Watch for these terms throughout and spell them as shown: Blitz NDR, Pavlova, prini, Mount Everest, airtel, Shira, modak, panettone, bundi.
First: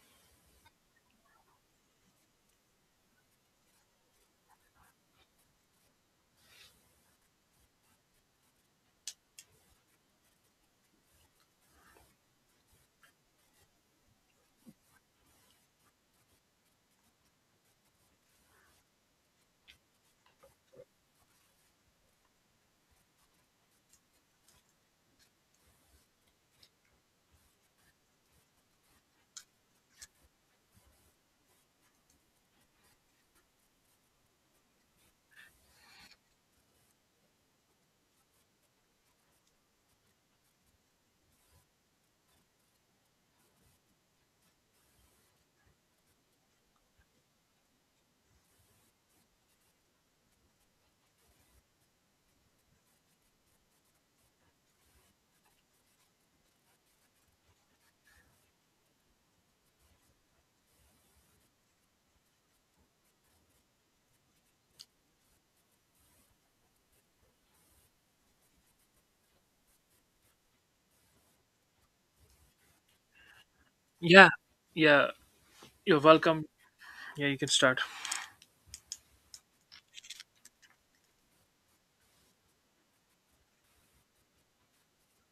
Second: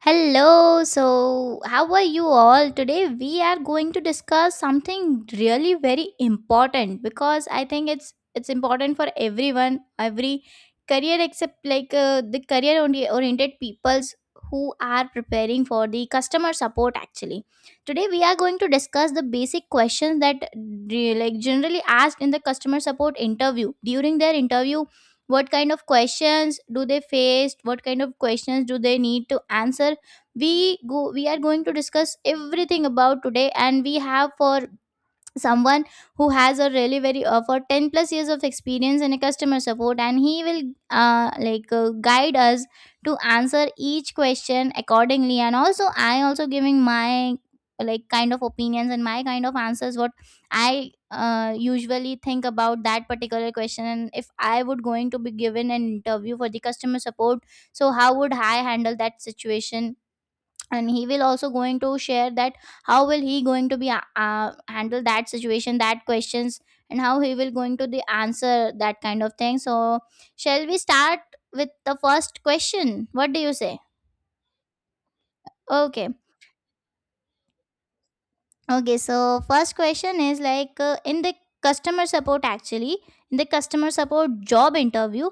Hello, so how are you all? Today we are going to discuss something really very important because I think it's important for everyone, every career except like the oriented peoples who are preparing for the customer support actually. Today we are going to discuss the basic questions that like generally asked in the customer support interview during their interview, what kind of questions do they face, what kind of questions do they need to answer. We are going to discuss everything about today, and we have for someone who has a really very for 10 plus years of experience in a customer support, and he will guide us to answer each question accordingly, and also I also giving my like kind of opinions and my kind of answers what I usually think about that particular question, and if I would going to be given an interview for the customer support, so how would I handle that situation. And he will also going to share that how will he going to be handle that situation, that questions, and how he will going to the answer that kind of thing. So shall we start with the first question, what do you say? Yeah, yeah, you're Okay. welcome. Yeah, you can start. Okay, so first question is like in the customer support actually, in the customer support job interview,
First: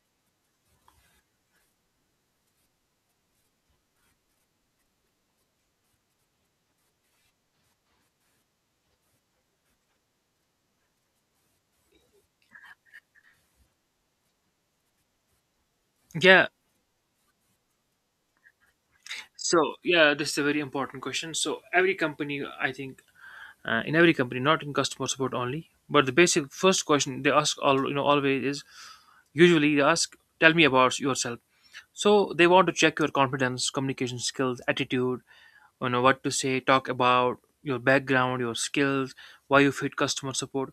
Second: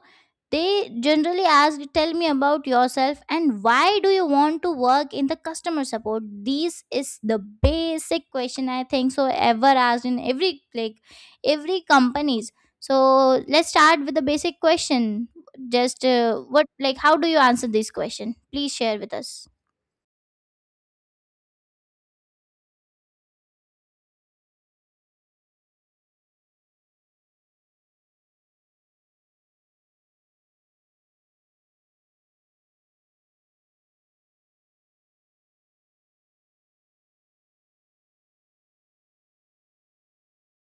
they generally ask, "Tell me about yourself and why do you want to work in the customer support." This is the basic question I think so ever asked in every like every companies. So let's start with the basic question. Just Yeah, what like how do you answer this question, please share with us. so yeah, this is a very important question. So every company, I think, in every company, not in customer support only, but the basic first question they ask all you know always is usually they ask, "Tell me about yourself." So they want to check your confidence, communication skills, attitude, you know what to say, talk about your background, your skills, why you fit customer support.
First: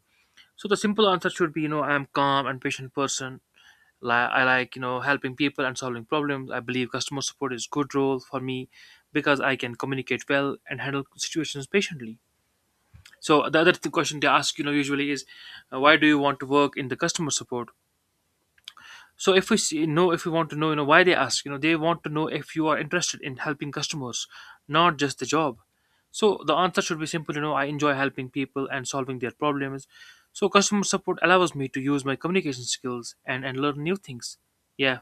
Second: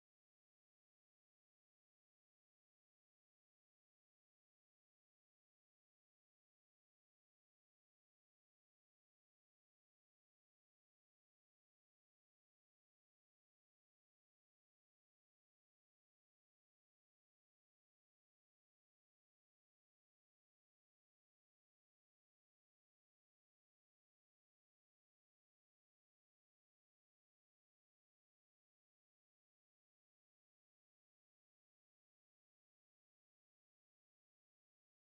So the simple answer should be, you know, I am calm and patient person. I like, you know, helping people and solving problems. I believe customer support is good role for me because I can communicate well and handle situations patiently. So the other question they ask, you know, usually is, why do you want to work in the customer support? So if we see, know if we want to know, you know, why they ask, you know, they want to know if you are interested in helping customers, not just the job. So the answer should be simple, you know, I enjoy helping people and solving their problems. So customer support allows me to use my communication skills and learn new things. Yeah.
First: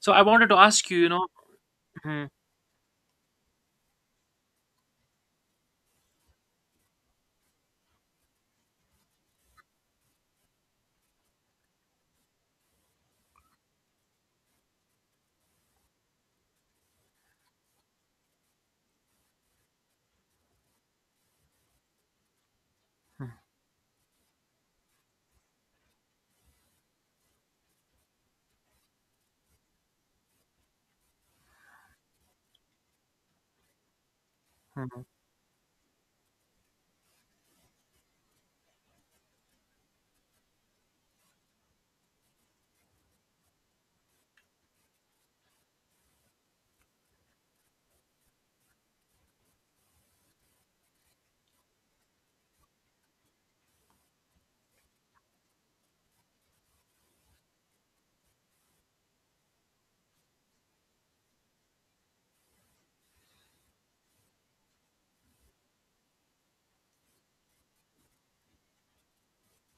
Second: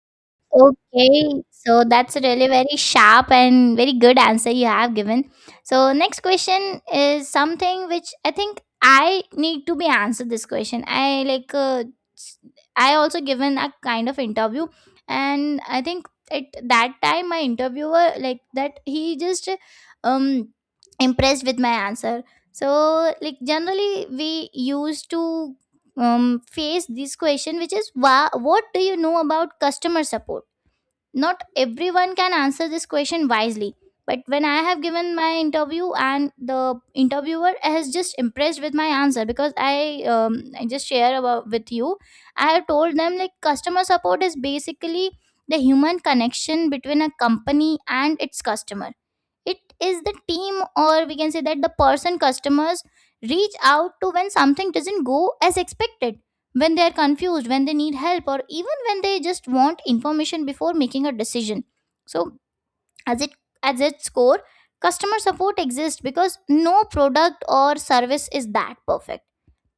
So I wanted to ask you, you know, Okay, so that's a Mhm, really very sharp and very good answer you have given. So next question is something which I think I need to be answered this question. I like s- I also given a kind of interview, and I think at that time my interviewer like that he just um impressed with my answer. So mhm, like generally we used to face this question which is, what do you know about customer support? Not everyone can answer this question wisely, but when I have mhm. given my interview and the interviewer has just impressed with my answer, because I just share about with you. I have told them, like, customer support is basically the human connection between a company and its customer. It is the team, or we can say that the person customers reach out to when something doesn't go as expected, when they are confused, when they need help, or even when they just want information before making a decision. So as it, as its core, customer support exists because no product or service is that perfect.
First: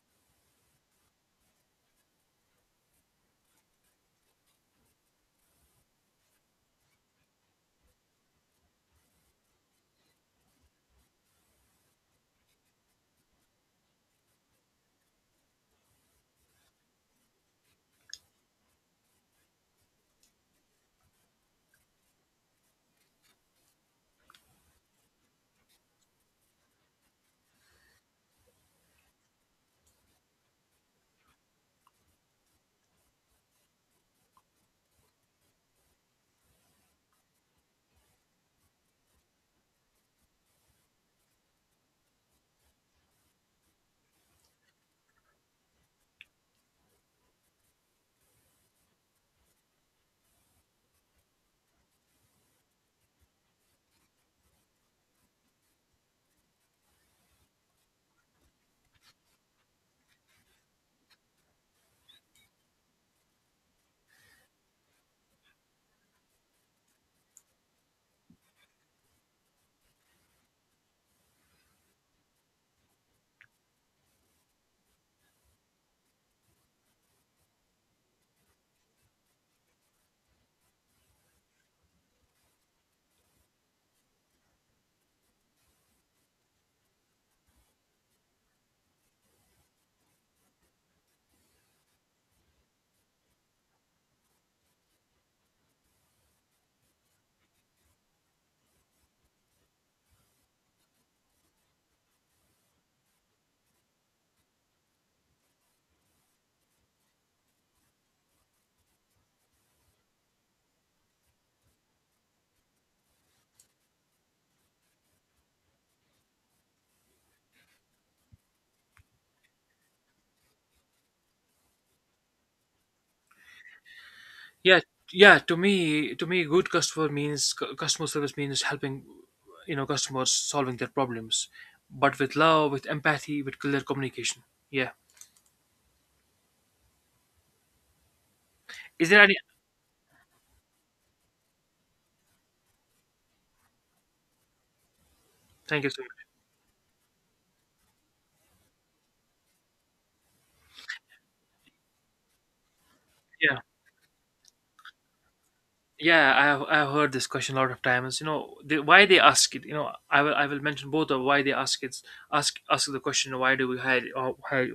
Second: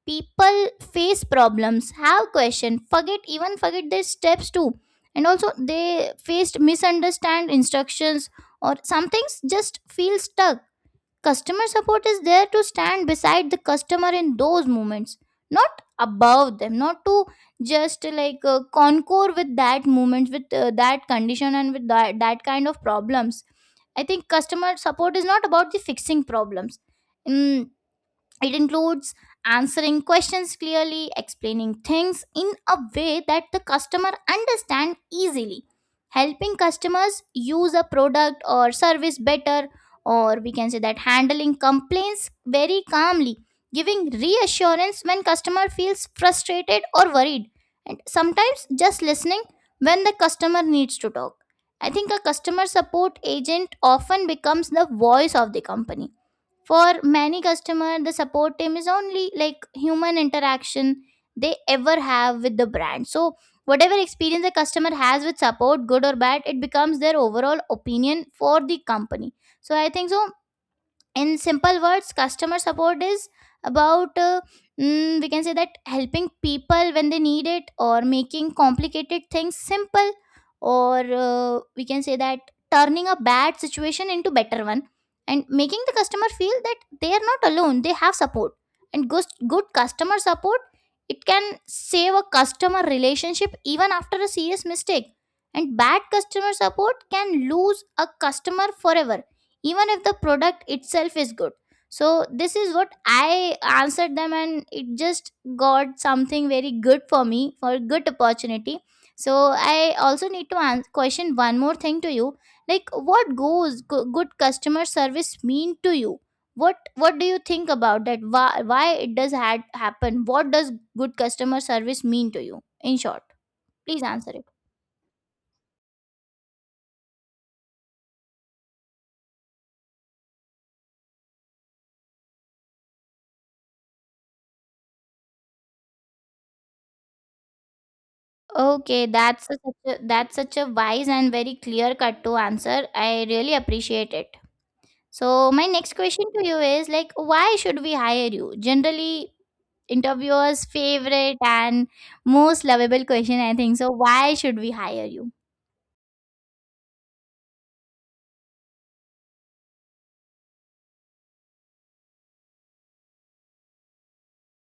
People face problems, have question, forget their steps too, and also they faced misunderstand instructions, or some things just feel stuck. Customer support is there to stand beside the customer in those moments, not above them, not to just like concur with that moment, with that condition, and with that kind of problems. I think customer support is not about the fixing problems. Mm, it includes answering questions clearly, explaining things in a way that the customer understand easily, helping customers use a product or service better, or we can say that handling complaints very calmly, giving reassurance when customer feels frustrated or worried, and sometimes just listening when the customer needs to talk. I think a customer support agent often becomes the voice of the company. For many customer, the support team is only like human interaction they ever have with the brand. So whatever experience the customer has with support, good or bad, it becomes their overall opinion for the company. So I think so, in simple words, customer support is about we can say that helping people when they need it, or making complicated things simple, or we can say that turning a bad situation into better one, and making the customer feel that they are not alone, they have support. And good customer support, it can save a customer relationship even after a serious mistake, and bad customer support can lose a customer forever, even if the product itself is good. So this is what I answered them, and it just got something very good for me for a good opportunity. So I also need to answer, question one more thing to you, like what good customer service mean to you? What do you think about that? Why it does had happen, what does good customer service mean to you in short? Please answer it. Yeah, yeah. To me, good customer means customer service means helping, you know, customers solving their problems, but with love, with empathy, with clear communication. Yeah. Okay, Is there any? that's a, such a that's such a wise and very clear cut to answer. I really appreciate it. So my Thank you next so much. question to you is like, why should we hire you? Generally, interviewers' favorite and most lovable question, I Yeah. think. So why should we hire you? Yeah, I have, I've heard this question a lot of times. You know why they ask it, you know, I will mention both of why they ask it. Ask the question, why do we hire, or why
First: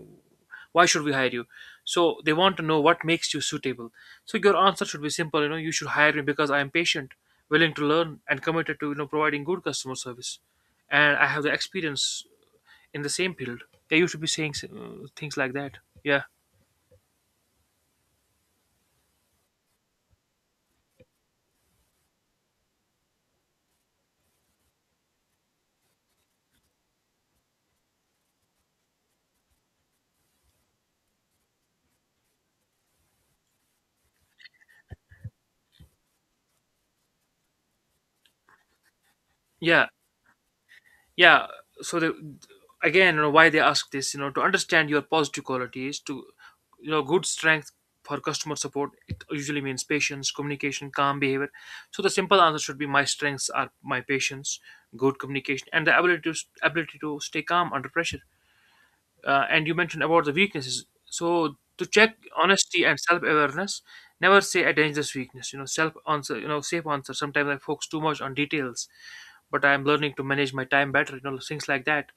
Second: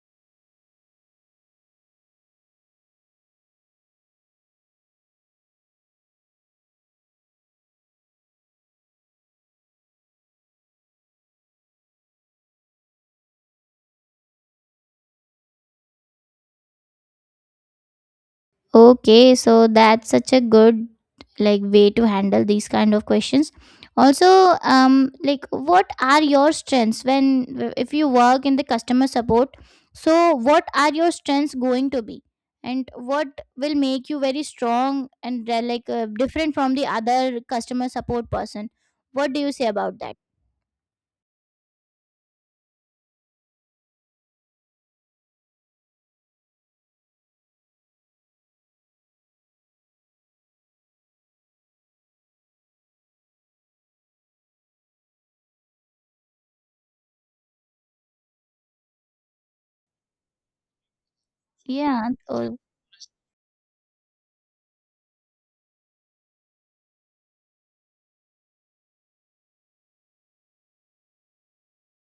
why should we hire you? So they want to know what makes you suitable. So your answer should be simple, you know, you should hire me because I am patient, willing to learn, and committed to, you know, providing good customer service. And I have the experience in the same field. They used to be saying things like that. Yeah. Okay, so that's such a good like way to handle these kind of questions. Also, like what are your strengths when if you work in the customer support? So what are your strengths going to be, and what will make you very strong and different from the other customer support person? What do you say Yeah. about that? Yeah, so the, again, you know, why they ask this, you know, to understand your positive qualities, to, you know, good strength for customer support. It usually means patience, communication, calm behavior. So the simple answer should be, my strengths are my patience, good communication, and the ability to stay calm under pressure. And you mentioned about the weaknesses. So to Yeah, check uh, honesty and self-awareness, never say a dangerous weakness. You know, self answer. You know, safe answer. Sometimes I focus too much on details, but I am learning to manage my time better. You know, things like that.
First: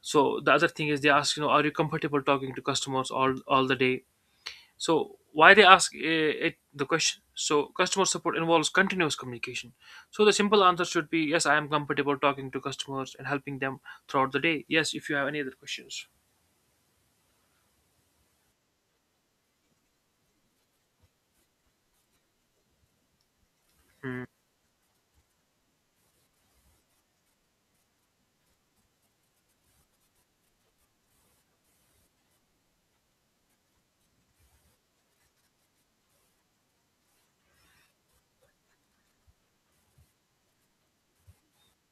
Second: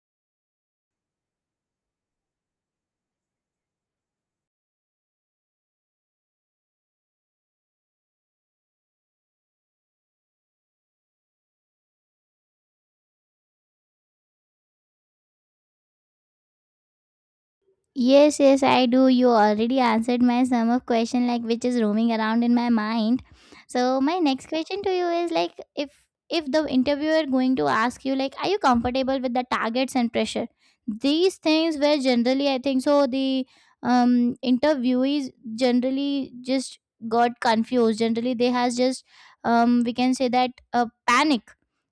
So the other thing is they ask, you know, are you comfortable talking to customers all the day? So why they ask, it the question? So customer support involves continuous communication. So the simple answer should be yes, I am comfortable talking to customers and helping them throughout the day. Yes, if you have any other questions. yes, yes, I do. You already answered my sum of question like which is roaming around in my mind. So my Hmm. next question to you is like, if the interviewer going to ask you like, are you comfortable with the targets and pressure? These things were generally I think so the interviewees generally just got confused. Generally they has just we can say that panic.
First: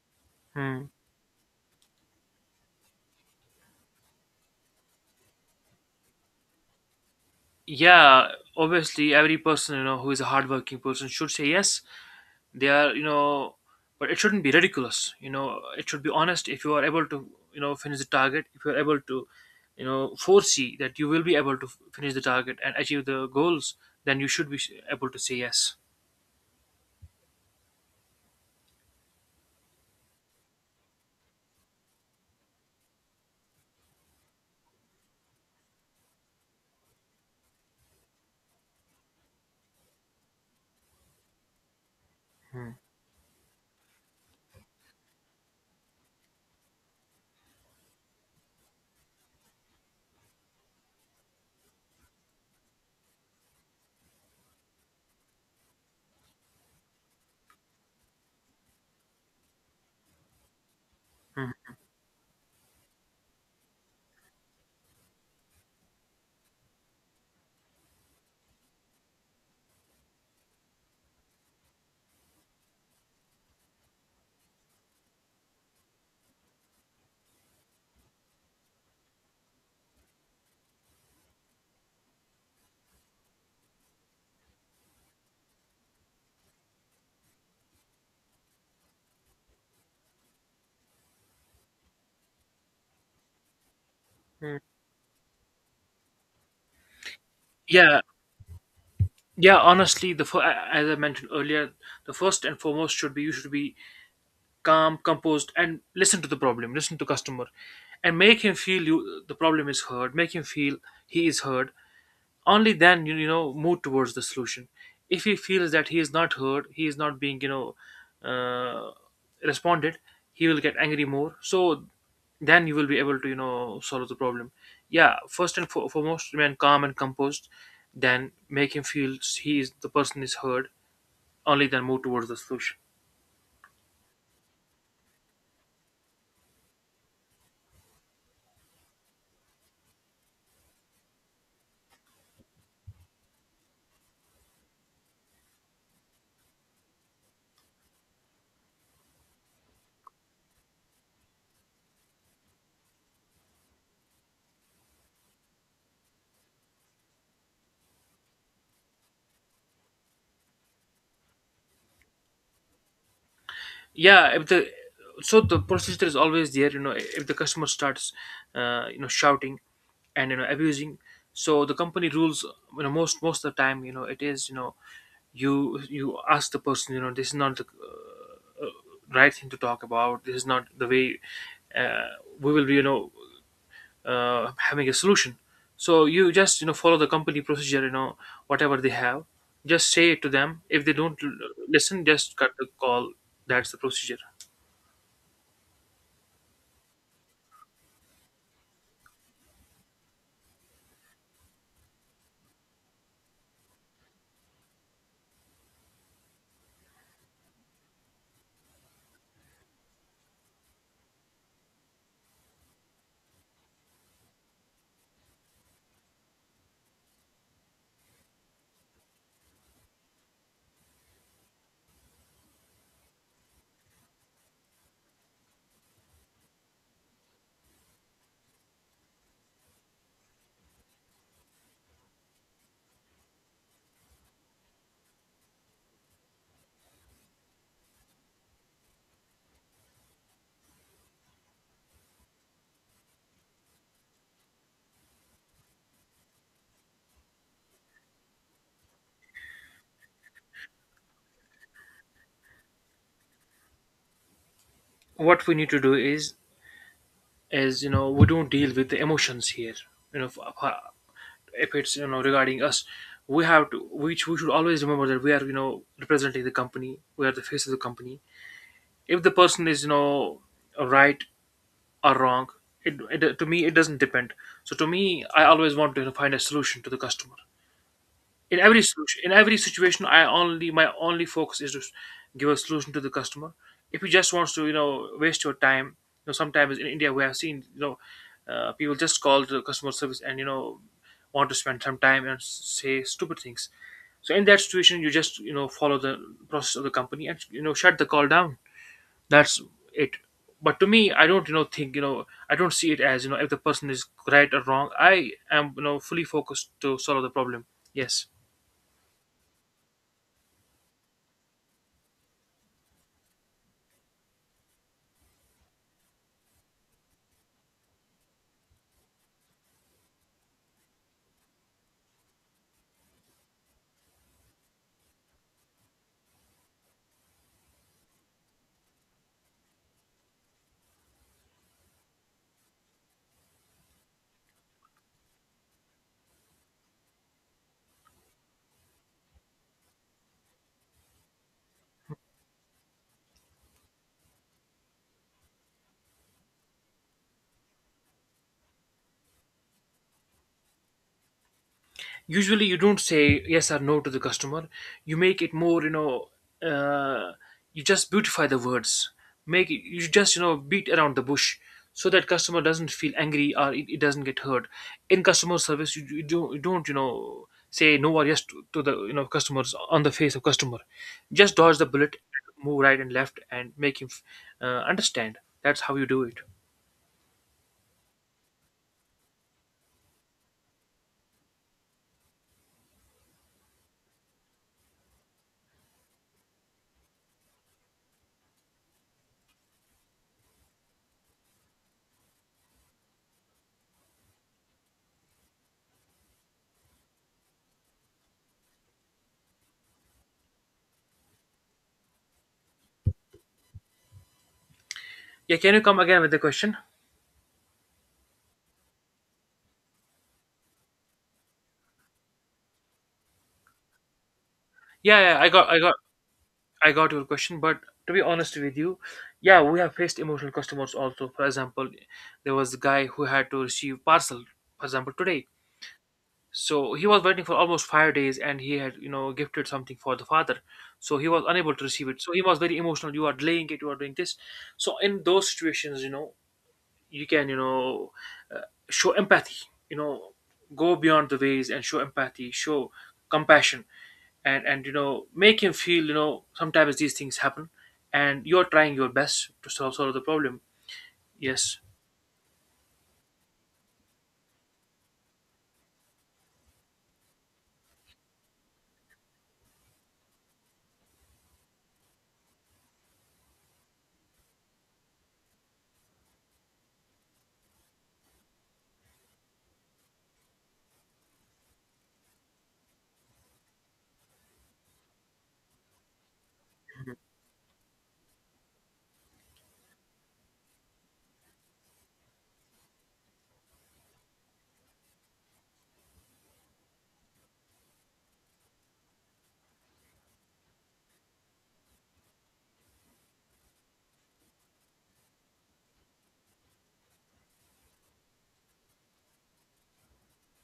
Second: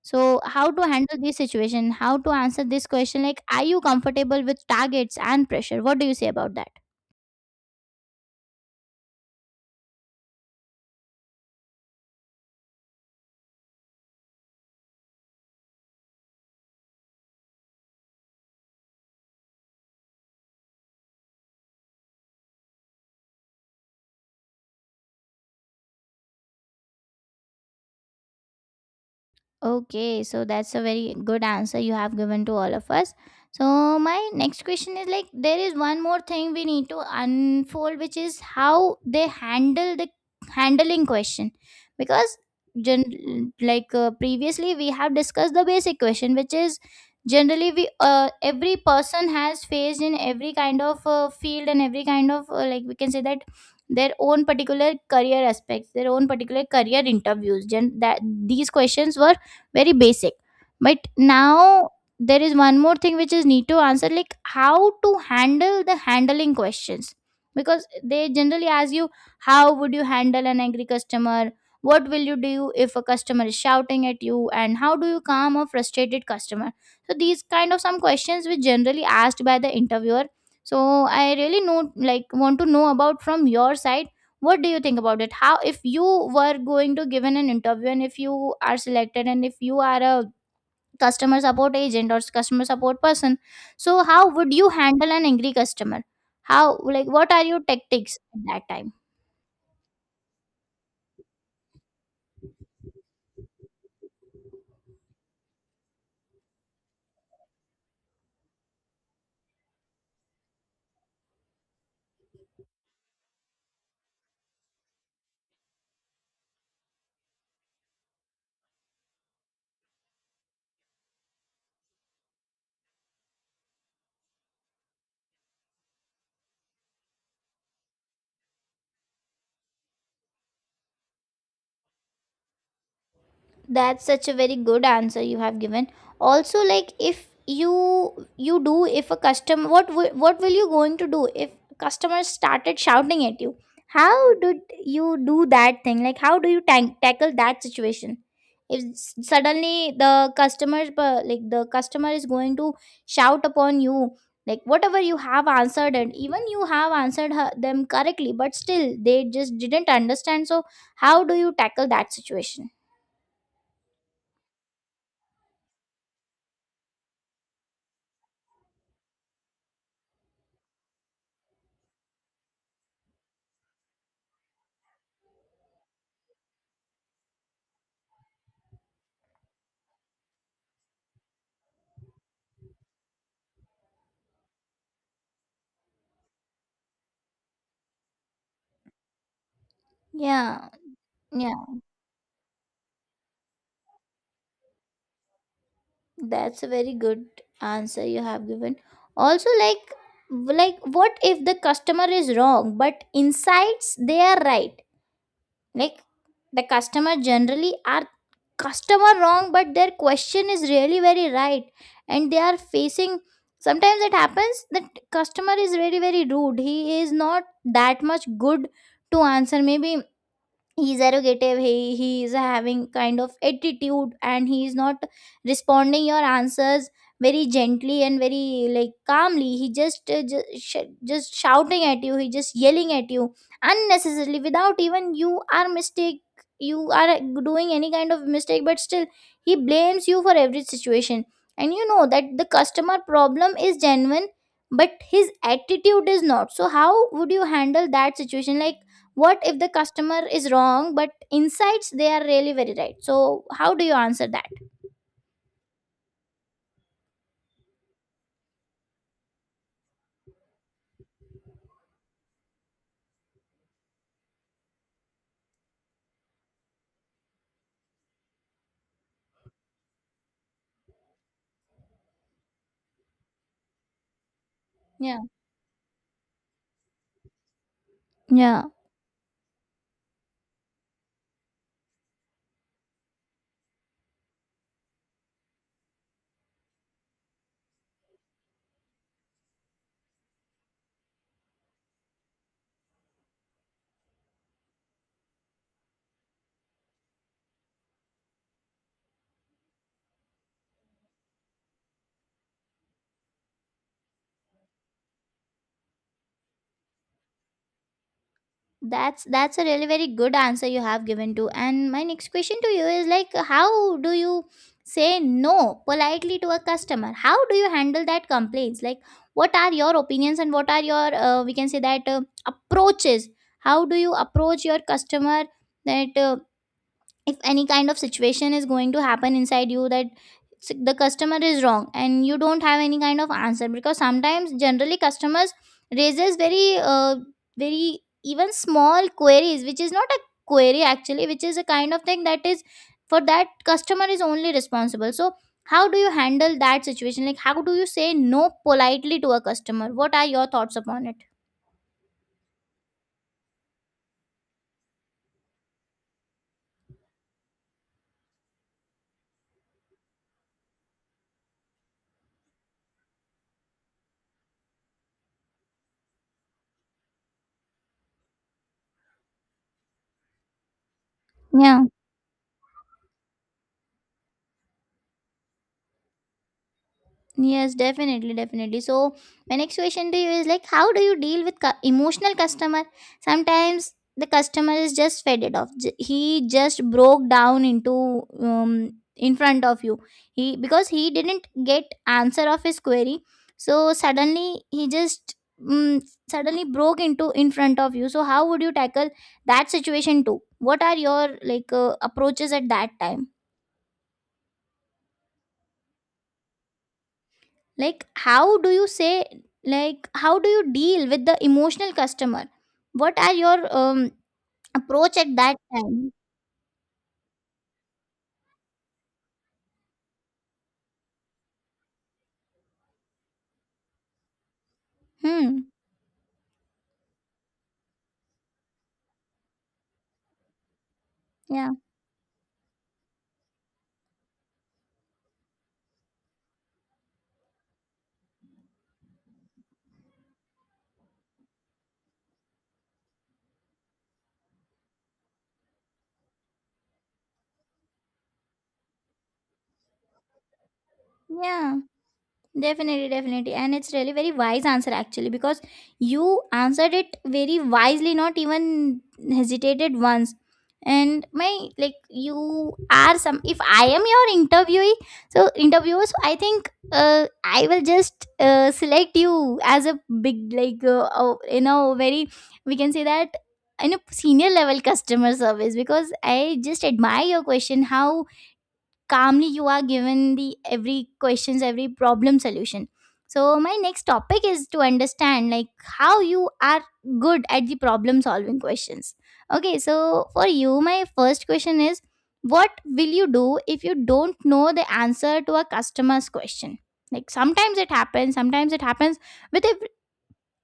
So how to Hmm. handle this situation? How to answer this question? Like, are you comfortable with targets and pressure? What do you say about that? Yeah, obviously every person, you know, who is a hardworking person should say yes they are, you know, but it shouldn't be ridiculous, you know, it should be honest. If you are able to, you know, finish the target, if you are able to, you know, foresee that you will be able to finish the target and achieve the goals, then you should be able to say yes. Okay, so that's a very good answer you have given to all of us. So my next question is like, there is one more thing we need to unfold, which is how they handle the handling question, because Hmm, previously we have discussed the basic question which is generally we every person has faced in every kind of field and every kind of like we can say that their own particular career aspects, their own particular career interviews, that these questions were very basic. But hmm, now there is one more thing which is need to answer, like how to handle the handling questions. Because they generally ask you, how would you handle an angry customer? What will you do if a customer is shouting at you? And how do you calm a frustrated customer? So these kind of some questions which generally asked by the interviewer. So I really know like want to know about from your side, what do you think about it? How, if you were going to give in an interview and if you are selected and if you are a customer support agent or customer support person, so how would hmm. you handle an angry customer? How, like, what are your Yeah. tactics at that time? Yeah, honestly, the as I mentioned earlier, the first and foremost should be, you should be calm, composed, and listen to the problem, listen to customer, and make him feel you the problem is heard, make him feel he is heard. Only then you know, move towards the solution. If he feels that he is not heard, he is not being, you know, uh, responded, he will get angry more. So then you will be able to, you know, solve the problem. Yeah, first and foremost remain calm and composed. Then make him feel he is the person is heard. Only then move towards the solution. That's such a very good answer you have given. Also, like, if you do, if a customer, what what will you going to do if customers started shouting at you? How did you do that thing, like how do you tackle that situation? If suddenly the like the customer is going to shout upon you, like whatever you have answered and even you have answered her, them correctly, but still they just didn't understand, so how do you tackle that situation? Yeah, if the, so the procedure is always there, you know, if the customer starts, you know, shouting and, you know, abusing. So the company rules, you know, most of the time, you know, it is, you know, you ask the person, you know, this is not the right thing to talk about. This is not the way, uh, we will be, you know, having a solution. So you just, you know, follow the company procedure, you know, whatever they have, just say it to them. Yeah. If they don't Yeah, listen, just cut the call. That's the procedure. that's a very good answer you have given. Also, like what if the customer is wrong, but insights they are right? Like, the customer generally are customer wrong, but their question is really very right, and they are facing. Sometimes it happens that customer is really very rude. He is not that much good to answer. Maybe he's arrogative. He is having kind of attitude, and he is not responding your answers very gently and very, like, calmly. He just just shouting at you, he just yelling at you unnecessarily without even you are mistake, you are doing any kind of mistake, but still he blames you for every situation. And you know that the customer problem is genuine, but his attitude is not. So how would you handle that situation? Like, what if the customer is wrong but insights they are really very right? So how do you answer that? What we need to do is, you know, we don't deal with the emotions here. You know, if it's, you know, regarding us, we have to, which we should always remember that we are, you know, representing the company, we are the face of the company. If the person is, you know, right or wrong, it, to me, it doesn't depend. So to Yeah, me, I always want to, you know, find a solution to the customer. In yeah, every solution, in every situation, I only my only focus is to give a solution to the customer. If he just wants to, you know, waste your time, you know, sometimes in India we have seen, you know, people just call to the customer service and, you know, want to spend some time and say stupid things. So in that situation, you just, you know, follow the process of the company and, you know, shut the call down. That's it. But to me, I don't, you know, think, you know, I don't see it as, you know, if the person is right or wrong, I am, you know, fully focused to solve the problem. Yes. that's a really very good answer you have given to. And my next question to you is, like, how do you say no politely to a customer? How do you handle that complaints? Like, what are your opinions, and what are your we can say that approaches? How do you approach your customer that if any kind of situation is going to happen inside you, that the customer is wrong and you don't have any kind of answer? Because sometimes generally customers raises very, uh, very, even small queries which is not a query actually, which is a kind of thing that is for that customer is only responsible. So how do you handle that situation? Like, how do you say no politely to a customer? What are your thoughts upon it? Usually you don't say yes or no to the customer. You make it more, you know, uh, you just beautify the words, make it, you just, you know, beat around the bush, so that customer doesn't feel angry or it doesn't get hurt. In customer service, you don't, you know, say no or yes to the, you know, customers on the face of customer. Just dodge Yeah. the bullet, move right and left and make him understand. That's how you do it. Yes, definitely, definitely. So my next question to you is, like, how do you deal with emotional customer? Sometimes the customer is just faded off. He just broke down into in front of you. He, because he didn't get answer of his query, so suddenly he just um, suddenly broke into in front of you. So how would you tackle that situation too? What are your, like, approaches at that time? Yeah, can you come again with the question? Like, how do you say, like, how do you deal with the emotional customer? What are your approach Yeah, at yeah, i that got i got time? I got your question, but to be honest with you, yeah, we have faced emotional customers also. For example, there was a guy who had to receive parcel, for example, today. Hmm. So he was waiting for almost 5 days and he had, you know, gifted something for the father. So he was Yeah, unable to receive it. So he was very emotional. You are delaying it, you are doing this. So in those situations, you know, you can, you know, uh, show empathy, you know, go beyond the ways and show empathy, show compassion, and you know, make him feel, you know, sometimes these things happen and you're trying your best to solve the problem. yeah. Yes. Definitely, definitely. And it's really very wise answer actually, because you answered it very wisely, not even hesitated once. And my, like, you are some, if I am your interviewee, so interviewer, so I think I will just select you as a big, like, you know, very, we can say that, in a senior level customer service, because I just admire your question how calmly you are given the every questions, every problem solution. So my next topic is to understand, like, how you are good at the problem solving questions. Okay, so for you, my first question is, what will you do if you don't know the answer to a customer's question? Like, sometimes it happens, sometimes it happens with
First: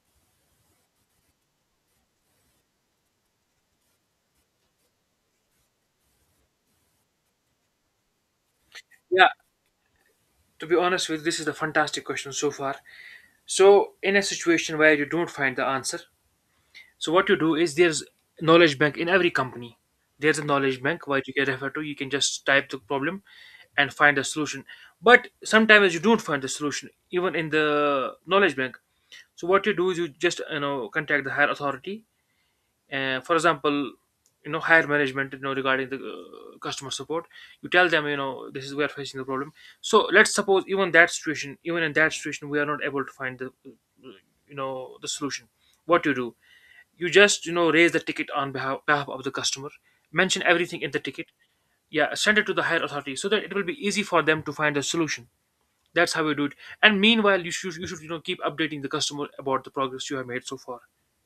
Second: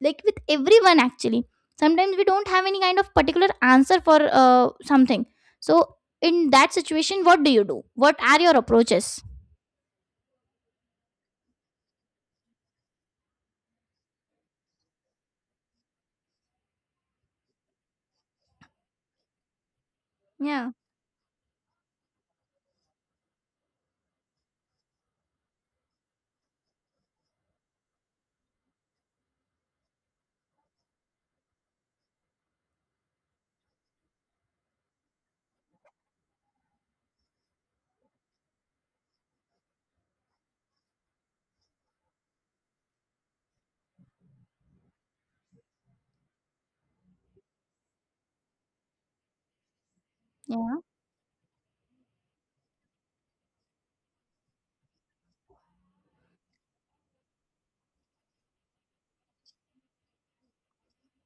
like with everyone actually. Sometimes we don't have any kind of particular answer for something. So in that situation, what do you do? What are your approaches? Yeah, to be honest with you, this is a fantastic question so far. So in a situation where you don't find the answer, so what you do is, there's knowledge bank in every company. There's a Yeah, knowledge bank where you can refer to, you can just type the problem and find a solution. But sometimes you don't find the solution even in the knowledge bank. So what you do is, you just, you know, contact the higher authority, for example, you know, higher management, you know, regarding the, customer support. You tell them, you know, this is, we are facing the problem. So let's suppose even that situation, even in that situation, we are not able to find the, you know, the solution. What you do, you just, you know, raise the ticket on behalf of the customer, mention yeah. everything in the ticket. Yeah, send it to the higher authority so that it will be easy for them to find a solution. That's how you do it. And meanwhile, you should, you know, keep updating the customer about the progress you have made so far.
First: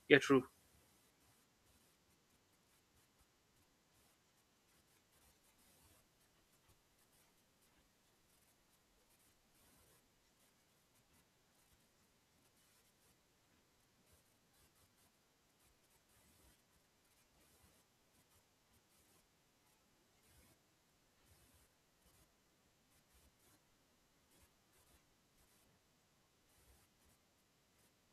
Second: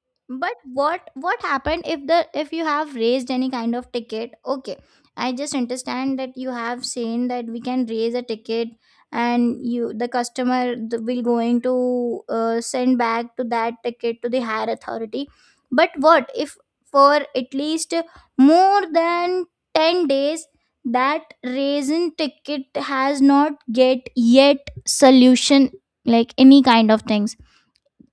Yeah, true. But what happened if the, if you have raised any kind of ticket, okay? I just understand that you have seen that we can raise a ticket and you, the customer, the, will going to send back to that ticket to the higher authority. But what if for at least more than 10 days that raising ticket has not get yet solution, like any kind of things,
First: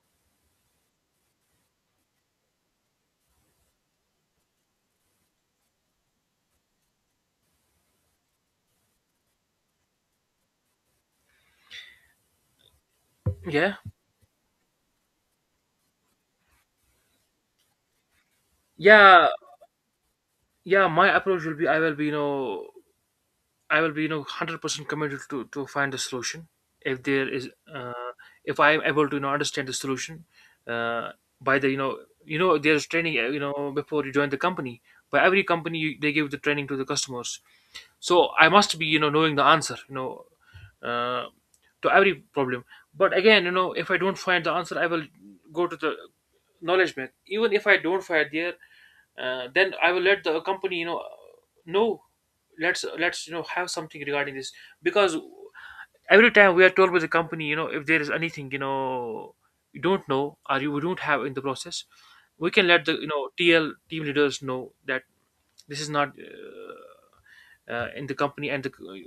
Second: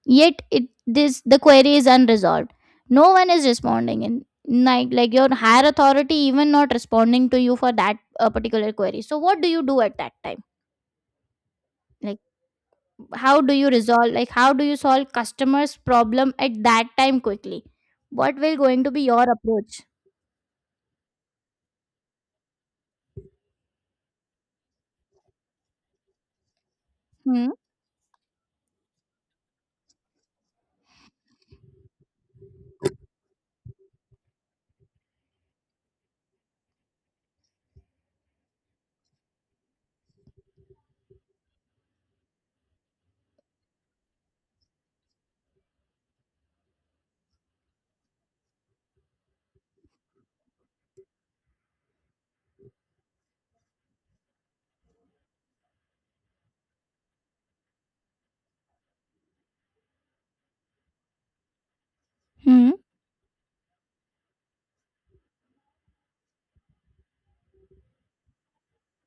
yet it, this, the query is unresolved, no one is responding, and, like your higher authority even not responding to you for that particular query. So what do you do at that time? Like, how do you Yeah. resolve, like, how do you solve customers problem at that time quickly? What will going to be your Yeah. approach? Yeah, my approach will be, I will be, you know, I will be, you know, 100% committed to find a solution. If there is, Hmm, if I am able to, you know, understand the solution, uh, by the, you know, you know, there's training, you know, before you join the company, by every company they give the training to the customers. So I must be, you know, knowing the answer, you know, uh, to every problem. But again, you know, if I don't find the answer, I will go to the knowledge bank. Even if I don't find there, then I will let the company know. Let's have something regarding this, because every time we are told by the company, if there is anything, you don't know or you don't have in the process, we can hmm, let the TL team leaders know that this is not in the company and the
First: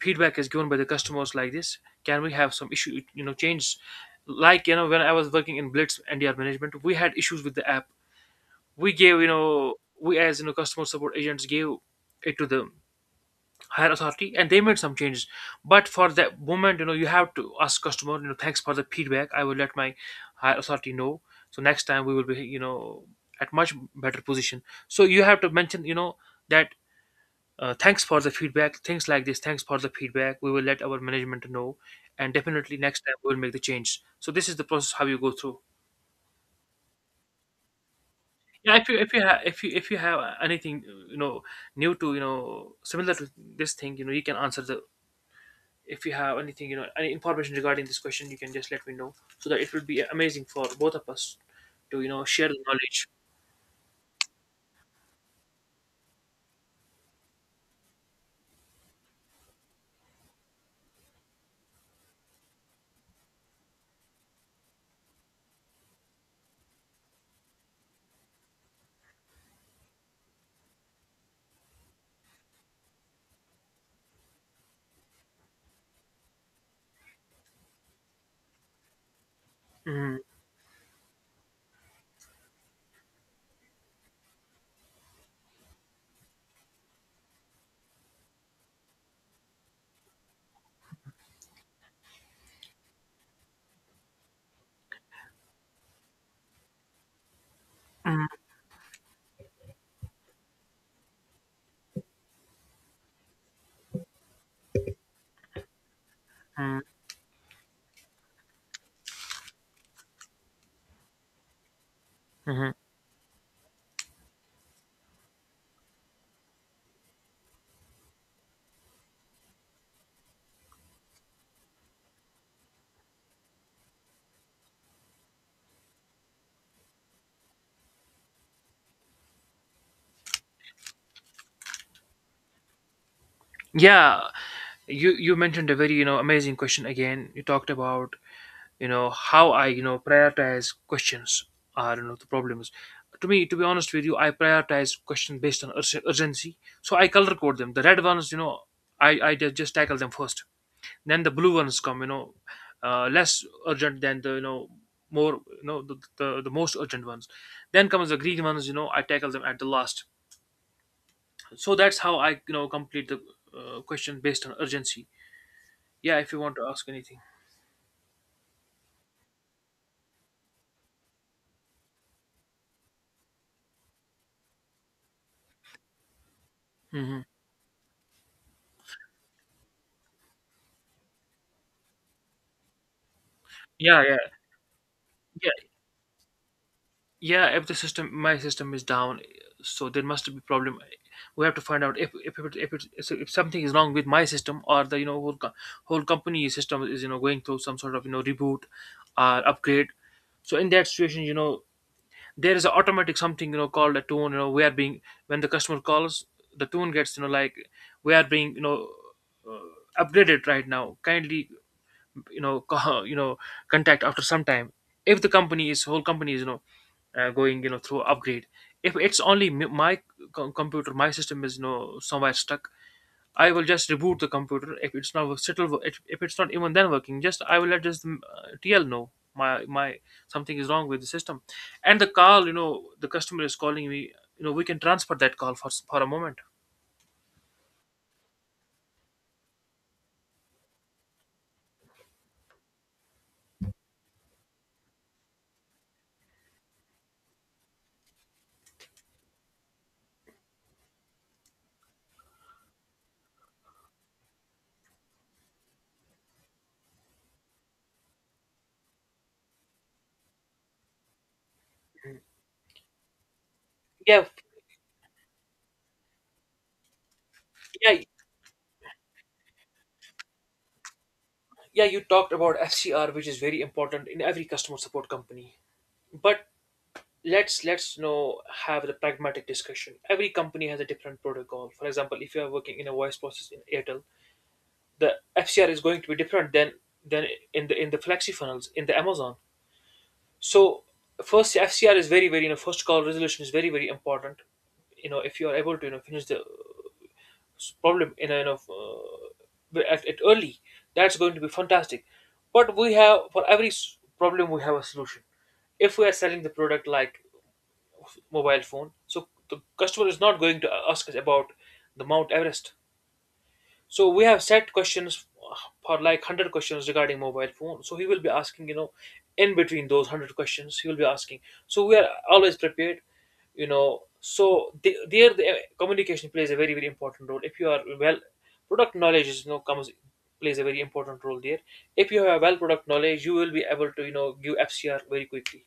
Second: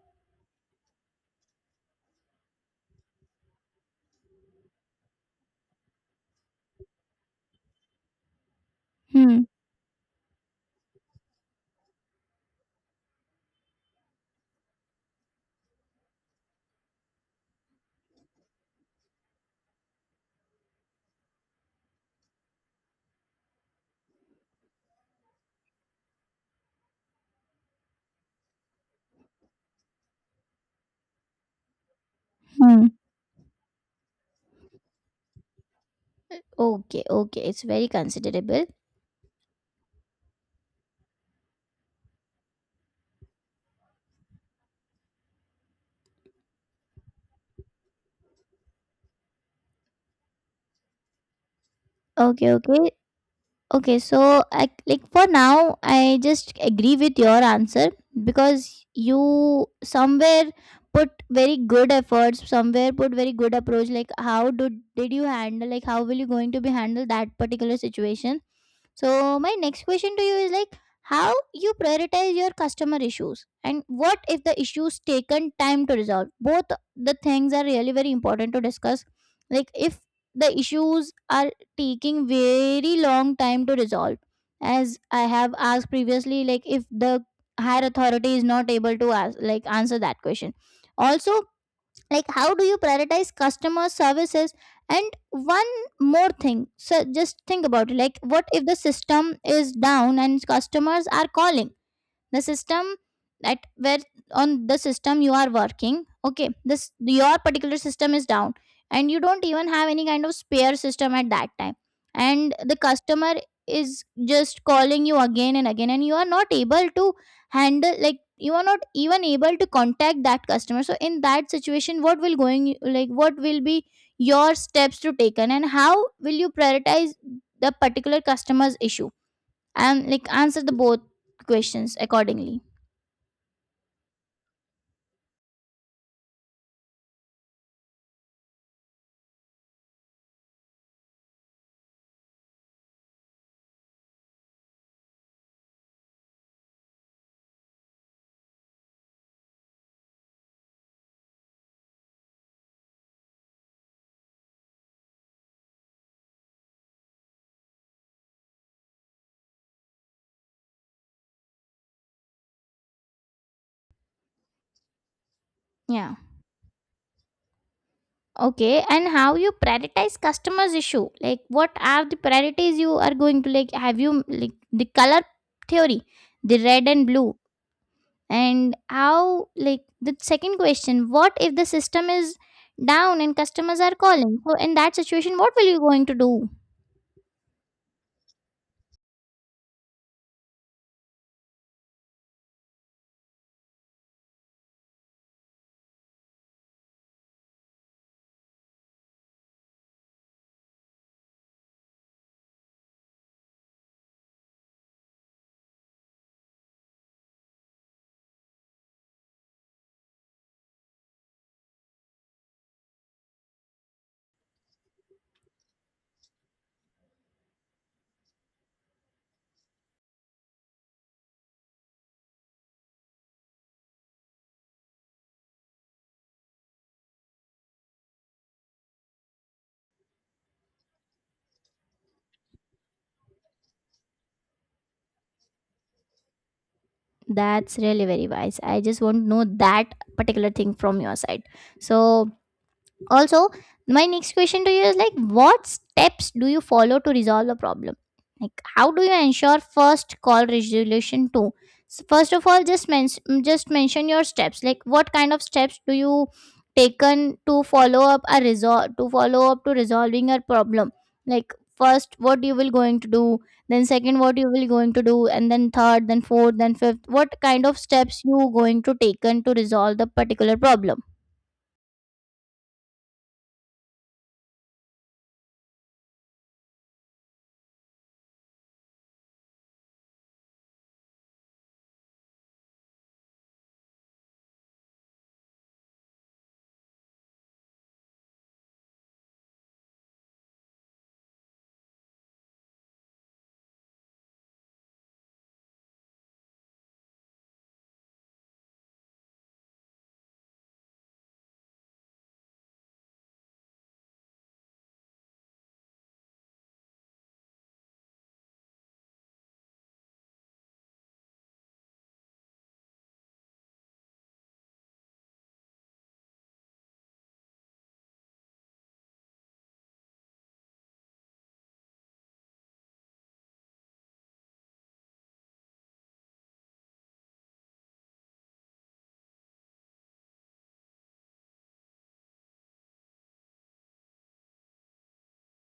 feedback is given by the customers like this. Can we have some issue, changes? Like when I was working in Blitz NDR management, we had issues with the app. We gave, hmm, we as customer support agents, gave it to the higher authority, and they made some changes. But for that moment, you have to ask customer, thanks for the feedback, I will let my higher authority know, so next time we will be, at much better position. So you have to mention, that thanks for the feedback, things like this, thanks for the feedback, we will let our management know, and definitely hmm. next time we will make the change. So this is the process how you go through. Okay, okay, it's very considerable. Yeah, if you if you have anything, you know new to, similar to this thing, you can answer the, if you have anything, any information regarding this question, you can just let me know, so that it will be amazing for both of us to, share Okay, the okay. knowledge. Okay, so I, like, for now, I just agree with your answer, because you somewhere put very good efforts, somewhere put very good approach. Like, how do did you handle? Like, how will you going to be handle that particular situation? So my next question to you is, like, how you prioritize your customer issues, and what if the issues taken time to resolve? Both the things are really very important to discuss. Like, if Mhm, the issues are taking very long time to resolve, as I have asked previously, like, if the higher authority is not able to ask, like, answer that question also. Like, how do you prioritize customer services? And one more thing, so just think about it, like, mhm, what if the system is down and customers are calling? The system that where, on the system you are working, okay, mhm, this, your particular system is down, and you don't even have any kind of spare system at that time, and mhm. the customer is just calling you again and again, and you are not able to handle, like, you are not even able to contact that customer. So in that situation, what will going, like, what will be your steps to taken, and how will you prioritize the particular customer's issue? And, like, answer the both questions accordingly. Yeah, you mentioned a very, amazing question again. You talked about, how I, prioritize questions, are you know the problems. To me, to be honest with you, I prioritize questions based on urgency. So I color code them: the red ones, I just tackle them first. Then the blue ones come, less urgent than the, more, the most urgent ones. Then comes the green ones, I tackle them at the last. So that's how I, complete the question based on urgency. Yeah. Yeah, if you want to ask anything. Okay. And how you prioritize customers issue? Like, what are the priorities you are going to, like, have you, like, the color theory, the red and Hmm. blue? And how, like, the second question, what if the system is down and customers are Yeah, calling? So in that situation, yeah, what will you going to do? yeah. If the system my system is down, so there must be problem. We have to find out if it's, if something is wrong with my system or the, whole company system is, going through some sort of, reboot or upgrade. So in that situation, there is an automatic something, called a tone, we are being, when the customer calls, the tone gets, like, we are being, upgraded right now, kindly, you know co- you know contact after some time, if the company is, whole company is, going, through upgrade. If it's only my computer, my system is, somewhere stuck, I will just reboot the computer. If it's not still, if it's not even then working, just I will let just the TL know, my something is wrong with the system, and the call, the customer is calling me, we can transfer that call for for a moment. That's really very wise. I just want to know that particular thing from your side. So also, my next question to you is, like, what steps do you follow to resolve a problem? Like, how do you ensure first call resolution too? So first of all, just just mention your steps. Like, what kind of steps do you taken to follow up a resol, to follow up to resolving a problem? Like, first, what you will going to do? Then second, Yeah, what you will going to do? And then third, then fourth, then fifth. What kind of yeah, steps you going to taken to resolve the particular problem? yeah, you talked about FCR, which is very important in every customer support company. But let's know, have the pragmatic discussion. Every company has a different protocol. For example, if you are working in a voice process in Airtel, the FCR is going to be different than, in the, in the flexi funnels, in the Amazon. So first, FCR is very, very, first call resolution is very, very important. If you are able to, finish the problem in a, at early, that's going to be fantastic. But we have, for every problem we have a solution. If we are selling the product like mobile phone, so the customer is not going to ask us about the Mount Everest. So we have set questions uh, for like 100 questions regarding mobile phone. So he will be asking, in between those 100 questions, he will be asking. So we are always prepared, So the communication plays a very, very important role. If you are well, product knowledge is, comes plays a very important role there. If you have a well product knowledge, you will be able to, give FCR very quickly.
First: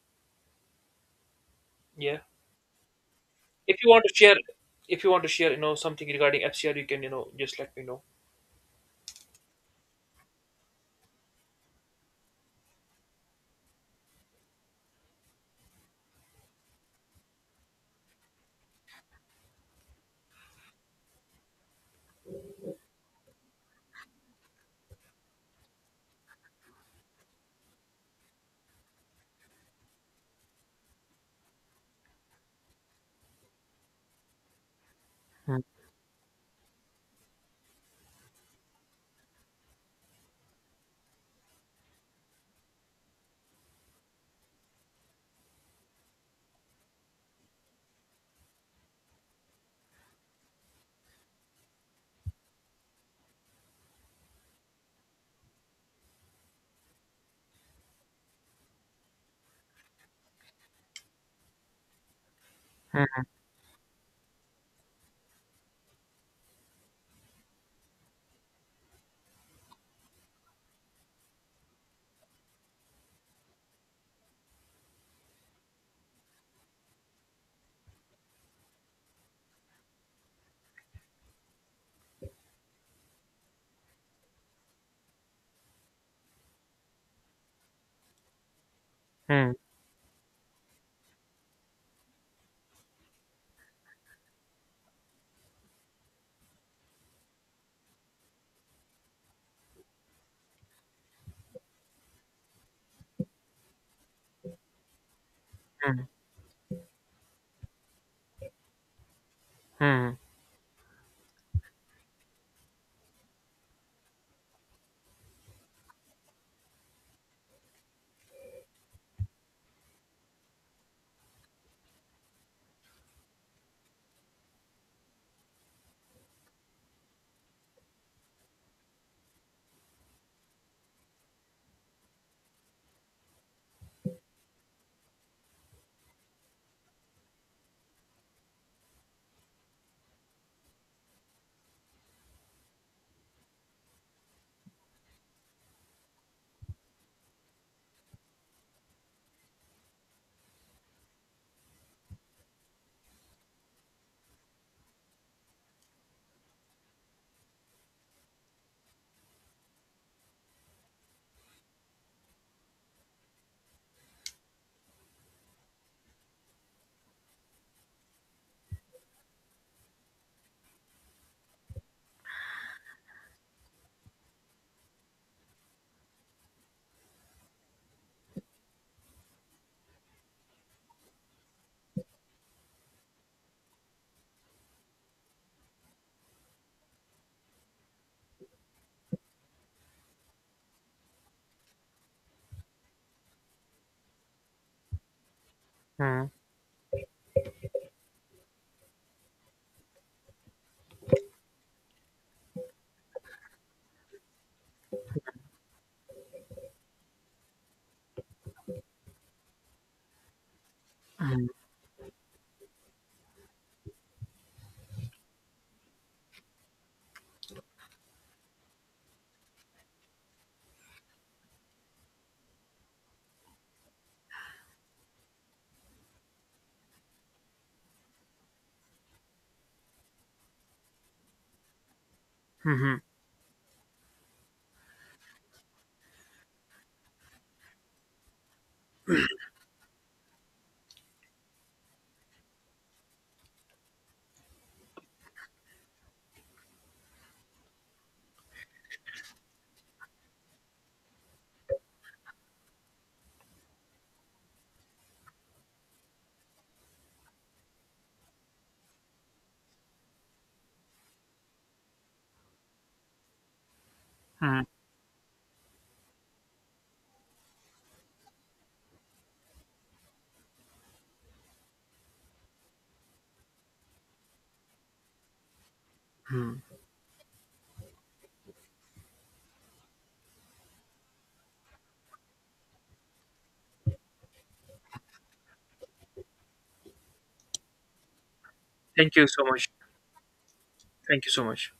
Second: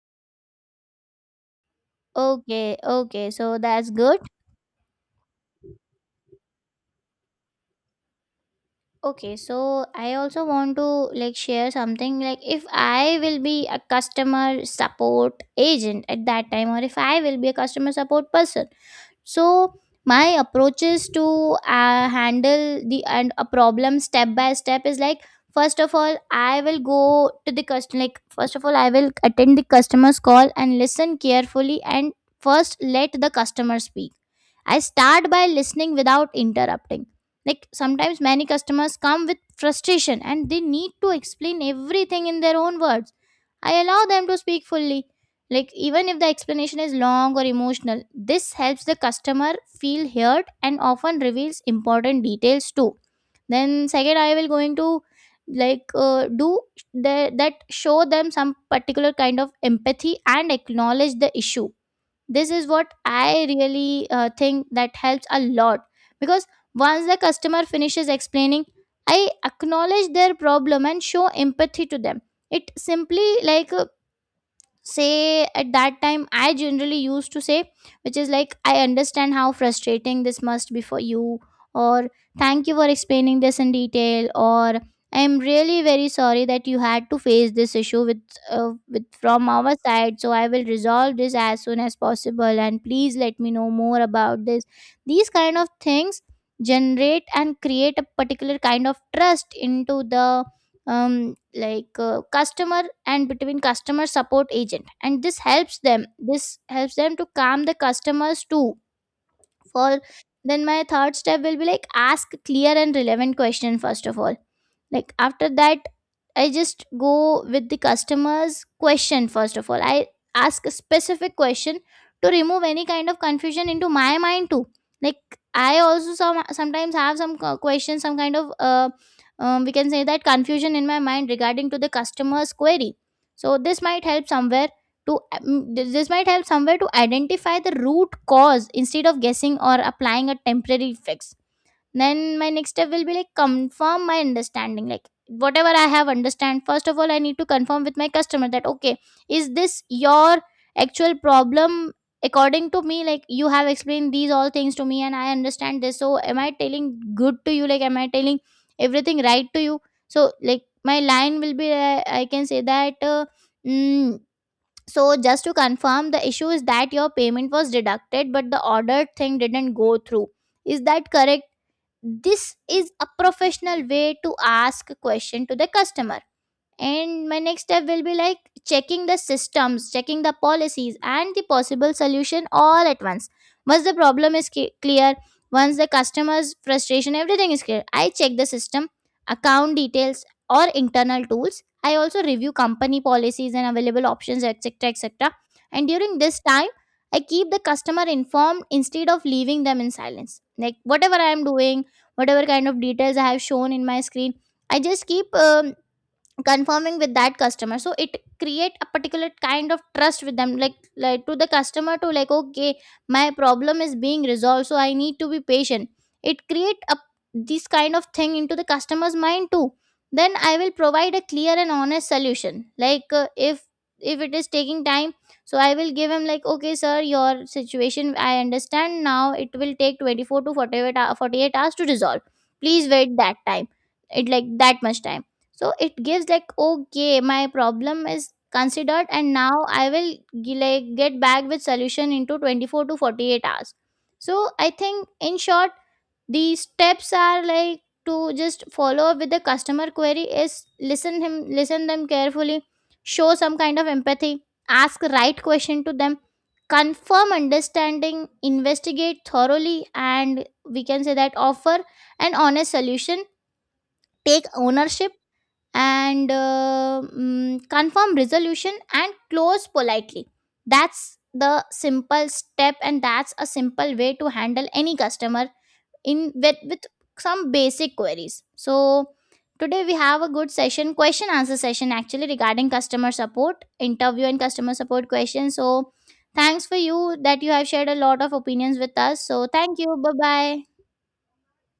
Yeah. Okay, okay, so If you that's want to good. share, if you want to share, something regarding FCR, you can, just let me know. Okay, so I also want to, like, share something, like, if I will be a customer support agent at that time, or if I will be a customer support person. So my approaches to handle the and a problem step by step is, like, first of all, I will go to the customer, like, first of all, I will attend the customer's call and listen carefully, and first let the customer speak. I start by Hmm. listening without interrupting. Like, sometimes many customers come with frustration, and they need to explain everything in their own words. I allow them to speak fully, like, even if the explanation is long or emotional. This helps the customer feel heard and often reveals important details too. Then second, I will going to, like, do the, that, show them some particular kind of empathy and acknowledge the issue. This is what Hmm. I really think that helps a lot, because once the customer finishes explaining, I acknowledge their problem and show empathy to them. It simply, like, say, at that time I generally used to say, which is, like, I understand how frustrating this must be for you, or thank you for explaining this in detail, or I'm really very sorry that you had to face this issue with, with, from Hmm. our side, so I will resolve this as soon as possible, and please let me know more about this. These kind of things generate and create a particular kind of trust into the, like, customer and between customer support agent, and this helps Hmm. them, this helps them to calm the customers too. For, Hmm. then my third step will be, like, ask clear and relevant question. First of all, like, after that, I just go with the customer's question. First of all, I ask a specific question to remove any kind of confusion into my mind too. Like, I also sometimes have some questions, some kind of, we can say that, confusion in my mind regarding to the customer's query. So this might help somewhere to this might help somewhere to identify the root cause instead of guessing or applying a temporary fix. Then my next step will be, like, confirm my understanding. Like, whatever I have understand, first of all, I need to confirm with my customer that, okay, is this your actual problem? According to me, like, you have explained these all things to me, and I understand this. So am I telling good to you? Like, am I telling everything right to you? So, like, my line will be, I can say that, mm, so just to confirm, the issue is that your payment was deducted, but the ordered thing didn't go through. Is that correct? This is a professional way to ask a question to the customer. And my next step will be, like, checking the systems, checking the policies, and the possible solution all at once. Once the problem is clear, once the customer's frustration, everything is clear, I check the system, account details, or internal tools. I also review company policies and available options, etc. etc. And during Hmm. this time, I keep the customer informed instead of leaving them in silence. Like, whatever I am doing, whatever kind of details I have shown in my screen, I just keep confirming with that customer, so it create a particular kind of trust with them, like, to the customer to, like, okay, my problem is being resolved, so I need to be patient. It create a, this kind of thing into the customer's mind too. Then I will provide a clear and honest solution. Like, if it is taking time, so I will give him, like, okay, sir, your situation I understand, now it will take 24 to 48 48 hours to resolve, please Hmm. wait that time, it, like, that much time. So it gives, like, okay, my problem is considered, and now I will like, get back with solution into 24 to 48 hours. So I think, in short, the steps are, like, to just follow up with the customer query is, listen him, listen them carefully, show some kind of empathy, ask right question to them, confirm understanding, investigate thoroughly, and, we can say that, offer an honest solution, take Hmm, ownership, and confirm resolution and close politely. That's the simple step, and that's a simple way to handle any customer in hmm. with some basic queries. So today we have a good session, question answer session actually, regarding customer support interview and customer support questions. So thanks for you that you have shared a lot of opinions with Thank us. you so So much. thank you, bye bye. Thank you so much.